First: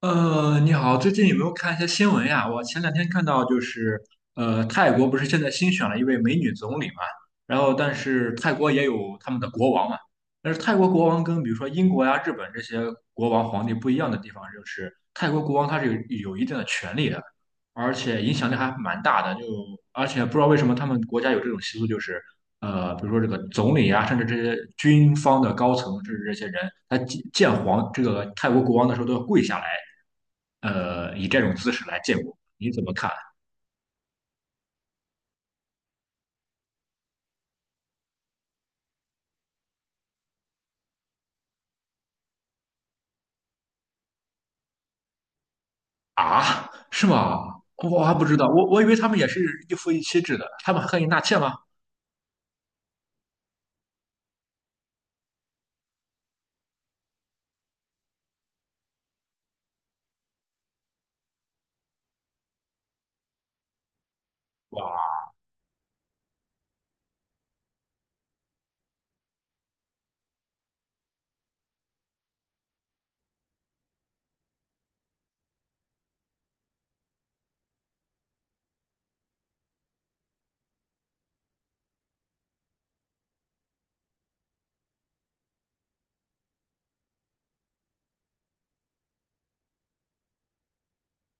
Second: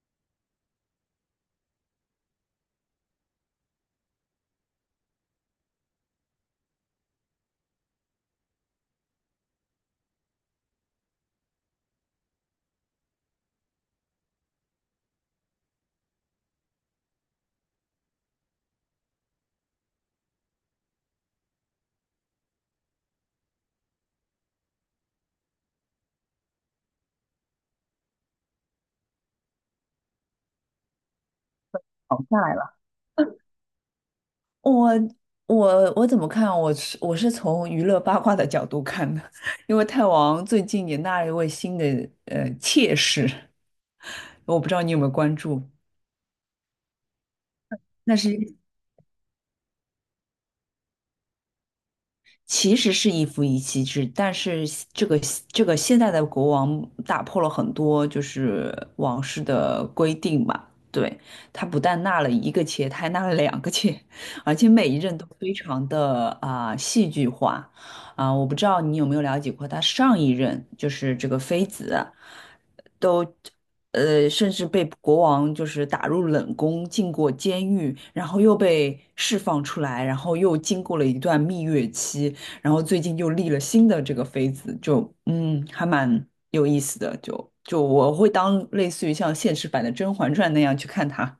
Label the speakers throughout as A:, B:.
A: 你好，最近有没有看一些新闻呀？我前2天看到就是，泰国不是现在新选了一位美女总理嘛。然后但是泰国也有他们的国王嘛，但是泰国国王跟比如说英国呀、日本这些国王皇帝不一样的地方就是，泰国国王他是有一定的权利的，而且影响力还蛮大的。而且不知道为什么他们国家有这种习俗，就是比如说这个总理啊，甚至这些军方的高层，甚至这些人，他见这个泰国国王的时候都要跪下来。以这种姿势来见
B: 熬
A: 我，
B: 下来
A: 你
B: 了。
A: 怎么看？
B: 我我怎么看？我是从娱乐八卦的角度看的。因为泰王最近也纳了一位新的妾室，我不知道你有没有关注。
A: 啊？是吗？我还
B: 那
A: 不
B: 是
A: 知
B: 一
A: 道，
B: 个
A: 我以为他们也是一夫一妻制的，他们还可以纳妾吗？
B: 其实是一夫一妻制，但是这个这个现在的国王打破了很多就是王室的规定吧。对，他不但纳了一个妾，他还纳了两个妾，而且每一任
A: 哇
B: 都非常的啊、戏剧化啊、我不知道你有没有了解过他上一任就是这个妃子。甚至被国王就是打入冷宫，进过监狱，然后又被释放出来，然后又经过了一段蜜月期，然后最近又立了新的这个妃子，就嗯，还蛮有意思的。就我会当类似于像现实版的《甄嬛传》那样去看它。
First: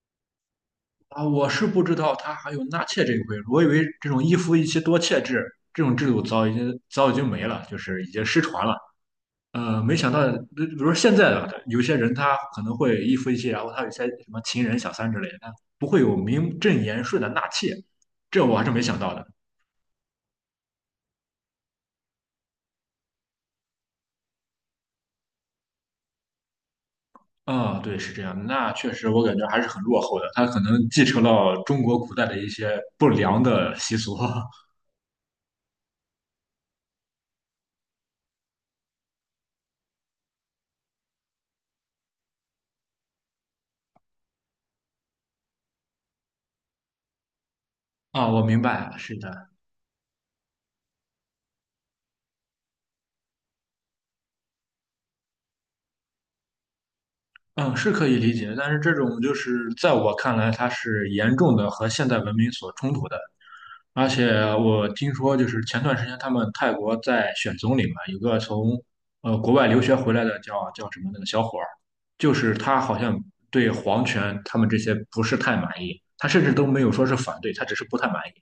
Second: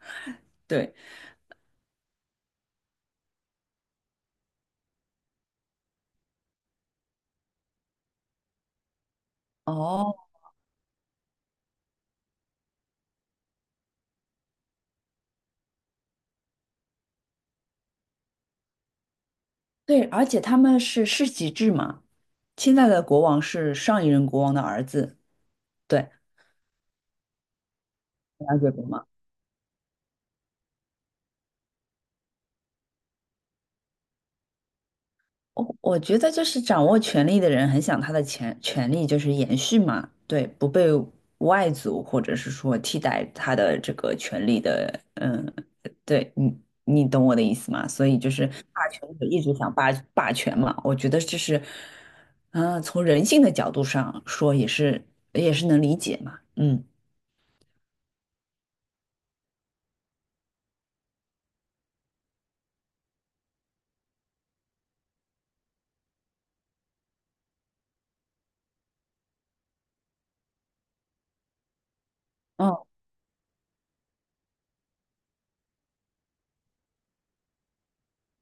B: 对，
A: 啊，我是不知道他还有纳妾这一回，我以为这种一夫一妻多妾制这种制度早已经没了，就是已经失传了。没想
B: 哦，
A: 到，比如说现在的有些人他可能会一夫一妻，然后他有些什么情人小三之类的，他不会有名正言顺的纳妾，这我还是没想到的。
B: 对，而且他们是世袭制嘛，现在的国王是上一任国王的儿子。对，
A: 啊、对，是这样的，
B: 了解
A: 那
B: 过
A: 确
B: 吗？
A: 实，我感觉还是很落后的。它可能继承了中国古代的一些不良的习俗。
B: 我觉得就是掌握权力的人很想他的权力就是延续嘛，对，不被外族或者是说替代他的这个权利的，嗯，对你你懂我的意思吗？所以
A: 啊。
B: 就
A: 我
B: 是
A: 明白
B: 霸
A: 了，
B: 权
A: 是
B: 者一
A: 的。
B: 直想霸权嘛，我觉得这是，嗯、从人性的角度上说也是能理解嘛，嗯。
A: 嗯，是可以理解。但是这种就是在我看来，它是严重的和现代文明所冲突的。而且我听说，就是前段时间他们泰国在选总理嘛，有个从国外留学回来的叫什么那个小伙儿，就是他好像对皇权他们这些不是太满意，他甚至都没有说是反对，他只是不太满意。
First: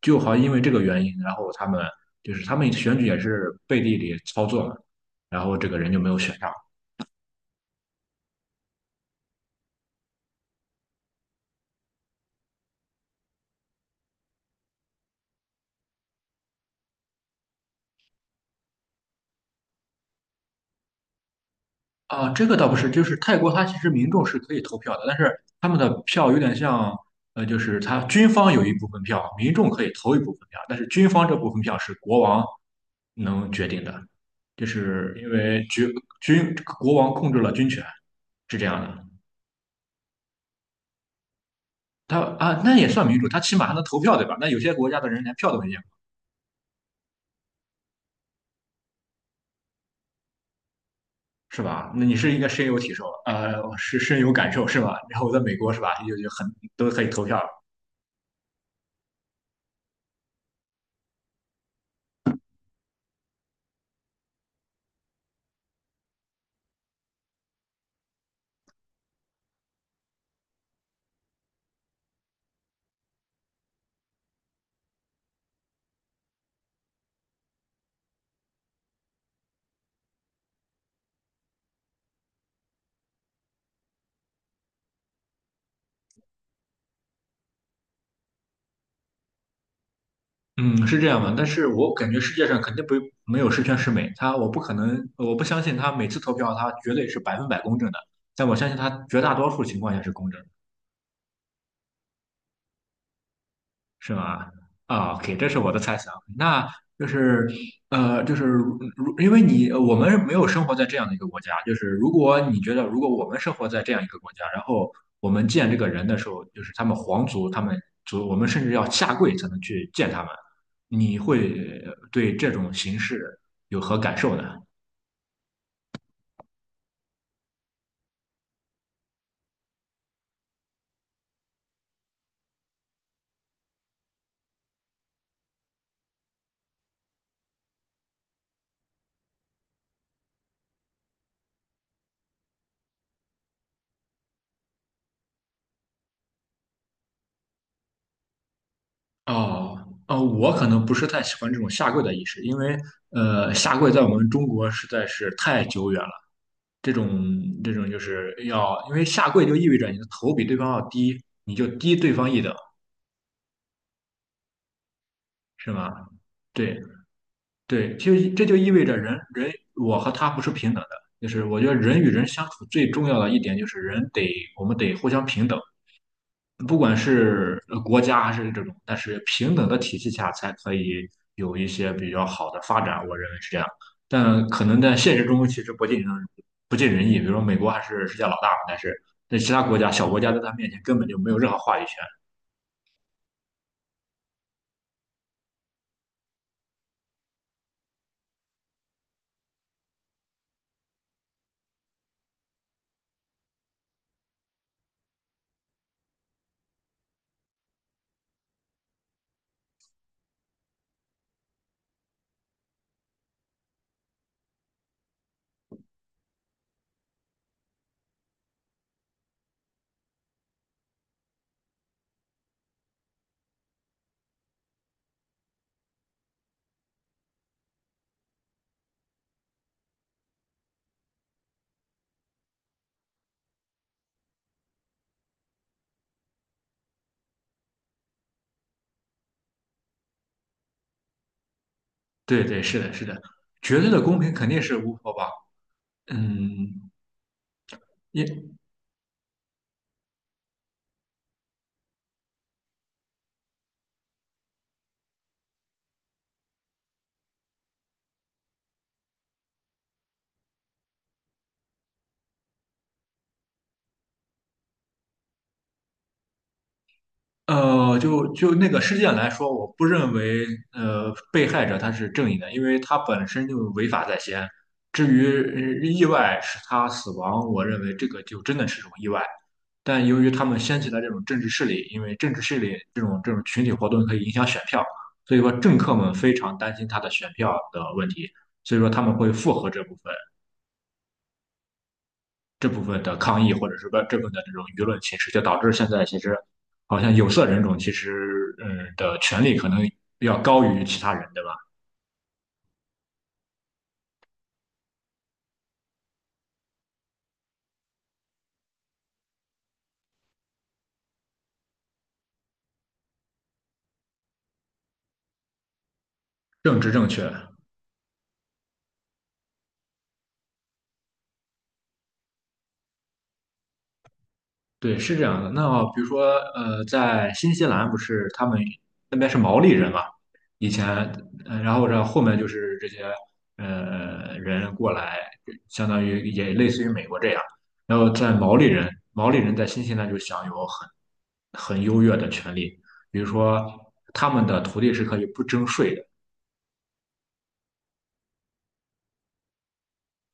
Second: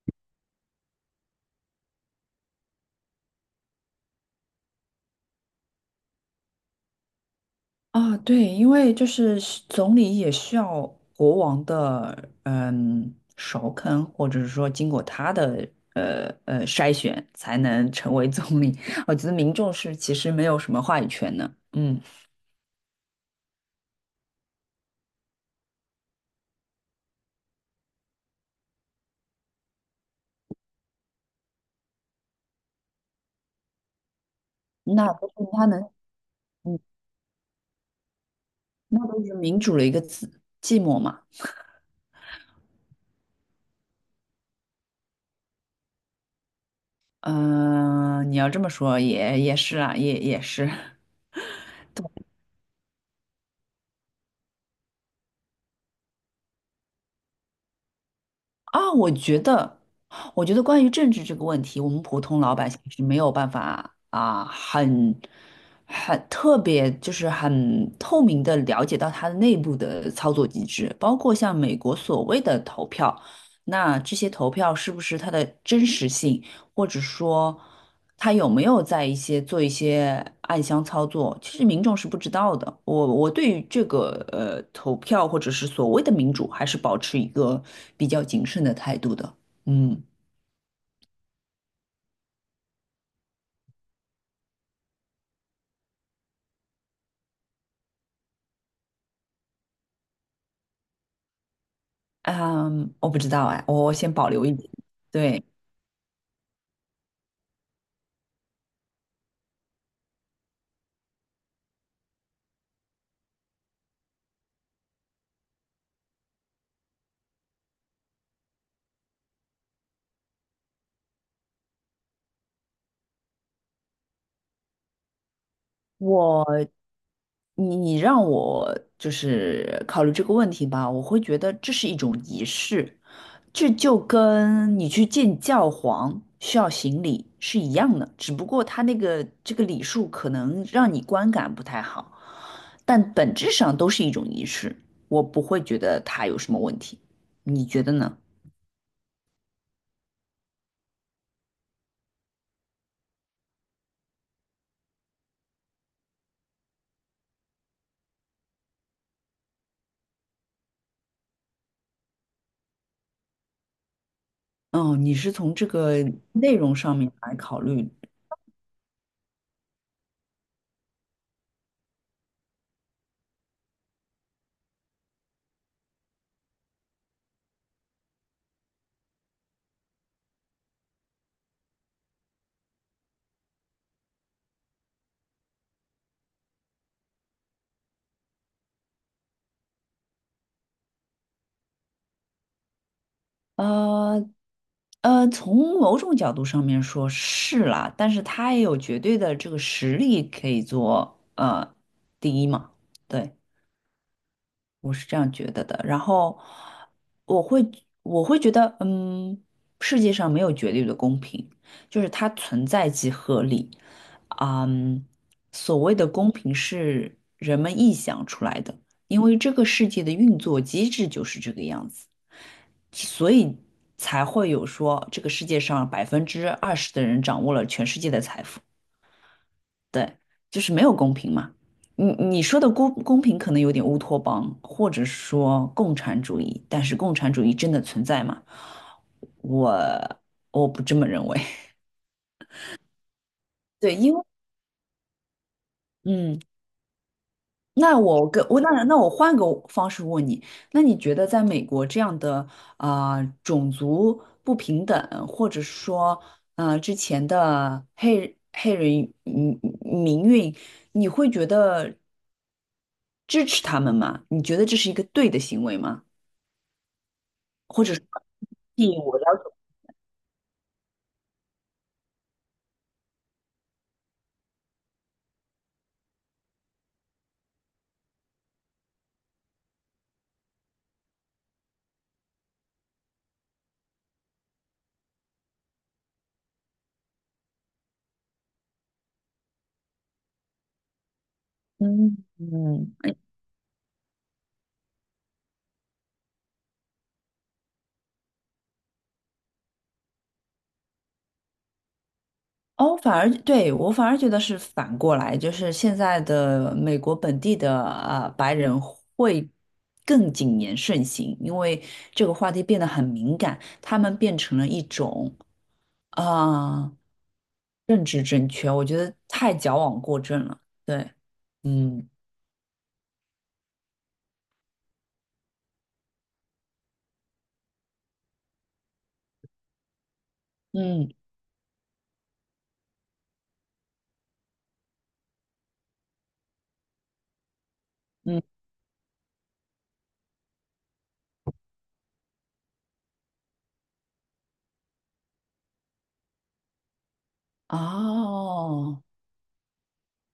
A: 就好像因为这个原因，然后就是他们选举也是背地里操作嘛，然后这个人就没有选上。
B: 啊，对，因为就是总理也需要国王的嗯首肯，或者是说经过他的呃,筛选，才能成为总理。我觉得民众是其实没有什么话语权的，嗯，
A: 啊，这个倒不是，就是泰国它其实民众是可以投票的，但是他们的票有点像，就是他军方有一部分票，民众可以投一部分票，但是军方这部分票是国王能决定的，就
B: 那
A: 是
B: 不
A: 因
B: 是
A: 为
B: 他能，
A: 国王控制了军权，是这样的。
B: 那都是民主的一个字，寂寞嘛。
A: 他啊，那也算民主，他起码还能投票，对吧？那有些国家的人连票都没见过，
B: 嗯、你要这么说也是啊，也是。
A: 是吧？那你是应该深有感受，是吧？然后我在美国，是吧？就很都可以投票。
B: 啊，我觉得，我觉得关于政治这个问题，我们普通老百姓是没有办法啊，很很特别，就是很透明的了解到它的内部的操作机制，包括像美国所谓的投票，那这些投票是不是它的真实性？或者说他有没有在一些做一些暗箱操作，其实民众是不知道的。我对于这个投票或者是所谓的民主，还是保持一个比较谨慎的态度的。嗯
A: 嗯，是这样的。但是我感觉世界上肯定不没有十全十美，我不可能，我不相信他每次投票他绝对是100%公正的，但我相信他绝大多数情况下是公正的。
B: 嗯，我不知道哎，我先
A: 是
B: 保留
A: 吗？
B: 一点。
A: 啊，OK，
B: 对，
A: 这是我的猜想。那就是就是因为我们没有生活在这样的一个国家，就是如果你觉得如果我们生活在这样一个国家，然后我们见这个人的时候，就是他们皇族，他们族，我们甚至要下跪才能去见他们，你会对这种形式有何感受呢？
B: 我你你让我就是考虑这个问题吧，我会觉得这是一种仪式，这就跟你去见教皇需要行礼是一样的，只不过他那个这个礼数可能让你观感不太好，但本质上都是一种仪式，我不会觉得他有什么问题，你觉得呢？
A: 哦，我可能不是太喜欢这种下跪的仪式，因为下跪在我们中国实在是太久远了。这种这种就是要，因为下跪就意味着你的头比对方要低，你就低对方一等，
B: 哦，你是从这
A: 是吗？
B: 个内容
A: 对
B: 上面来考虑
A: 对，其实这就意味着我和他不是平等的，就是我觉得人与人相处最重要的一点就是我们得互相平等，不管是国家还是这种。但是平等的体系下才可以有一些比较好的发展，我认为是这样。但可能在现实中其实不尽人意，比如说美国还是世界老大嘛，但是在其他国家小国家在他面前根本就没有任何话语权。
B: 呃从某种角度上面说是啦，但是他也有绝对的这个实力可以做第一嘛，对，我是这样觉得的。然后我会我会觉得，嗯，世界上没有绝对的公平，就是它存在即合理。嗯，所谓的公平是人们臆想出来的，因为这个世界的运作机制就是这个样子。所以才会有说这个世界上20%的人掌握了全世界的财富，对，就是没有公平嘛。你你说的公平可能有点乌托邦，或者说共产主义，但是共产主义真的存在吗？我我不这么认为。
A: 对对，是的，是的，绝对
B: 对，
A: 的
B: 因
A: 公
B: 为
A: 平肯定是无法吧？
B: 嗯，
A: 嗯。
B: 那我跟
A: 因。
B: 我那我换个方式问你，那你觉得在美国这样的啊、种族不平等，或者说啊之前的黑人嗯民运，你会觉得支持他们吗？你觉得这是一个对的行为吗？或者说，
A: 就那个
B: 替
A: 事件
B: 我
A: 来
B: 要求，
A: 说，我不认为被害者他是正义的，因为他本身就违法在先。至于意外使他死亡，我认为这个就真的是种意外。但由于他们掀起了这种政治势力，因为政治势力这种群体活动可以影响选票，所以说政客们非常担心他的选票的问题，所以说他们会附和这部分。
B: 嗯
A: 这部分
B: 嗯。
A: 的抗议，或者是说这部分的这种舆论形式，就导致现在其实好像有色人种其实的权利可能要高于其他人，对吧？
B: 哦，反而对我反而觉得是反过来，就是现在的美国本地的白人会更谨言慎行，因为这个话题变得很敏感，他们变成了一种啊、
A: 政治
B: 呃
A: 正确，
B: 政治正确，我觉得太矫枉过正了。对，嗯
A: 对，是这样的。那比如说，在新西兰不是他们那边是毛利人嘛？以前，
B: 嗯
A: 然后这后面就是这些人过来，相当于也类似于美国这样。然后在
B: 嗯，
A: 毛利人在新西兰就享有很优越的权利，比如说他们的土地是可以不征税的。
B: 哦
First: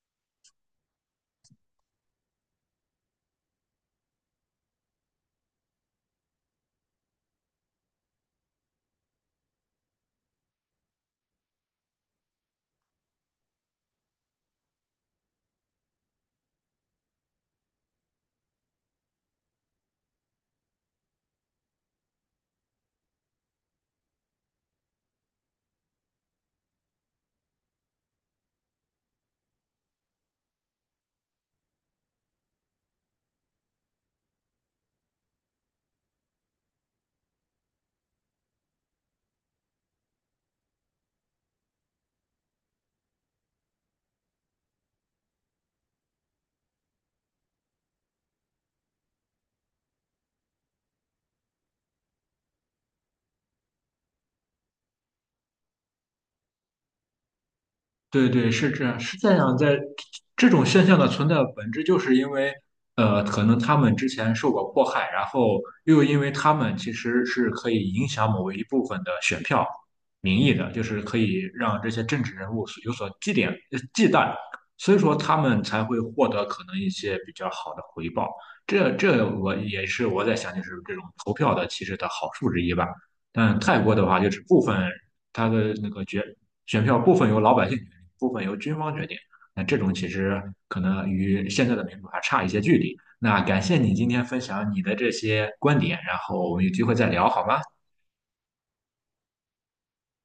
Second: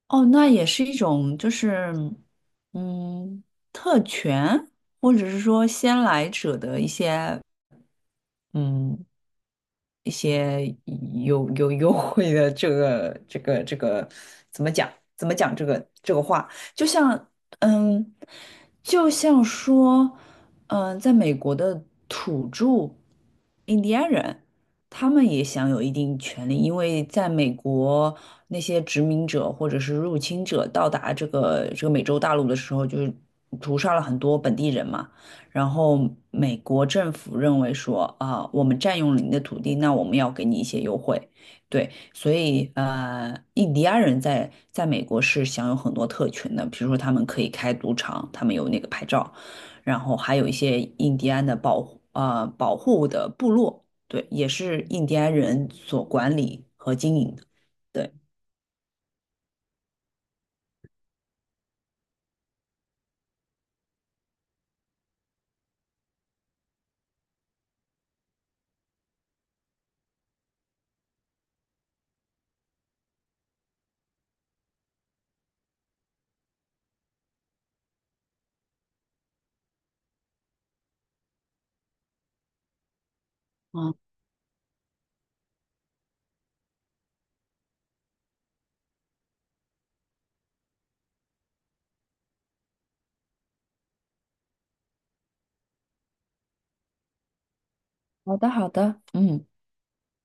B: 哦，那也是一种就是嗯特权，或者是说先来者的一些。嗯，一些有有优惠的这个怎么讲？怎么讲这个话？就像嗯，就像说嗯，在美国的土著印第安人，他们也享有一定权利，因为在美国那些殖民者或者是入侵者到达这个美洲大陆的时候，就是屠杀了很多本地人嘛。然后美国政府认为说啊，我们占用了你的土地，那我们要给你一些优惠，对，所以呃，印第安人在美国是享有很多特权的，比如说他们可以开赌场，他们有那个牌照，然后还有一些印第安的保护保护的部落，对，也是印第安人所管理和经营的，对，
A: 对对，是这样，是这样。在这种现象的存在的本质，就是因为，可能他们之前受过迫害，然后又因为他们其实是可以影响某一部分的选票民意的，就是可以让这些政治人物所忌惮，所以说他们才会获得可能一些比较好的回报。这这我也是我在想，就是这种投票的其实的好处之一吧。但泰国
B: 嗯，
A: 的话，就是他的那个选票部分由老百姓决定，部分由军方决定。那这种其实可能与现在的民主还差一些距离。那感谢你今天分享你的这些观点，然后我们有机会再聊好吗？
B: 好的，好的。嗯。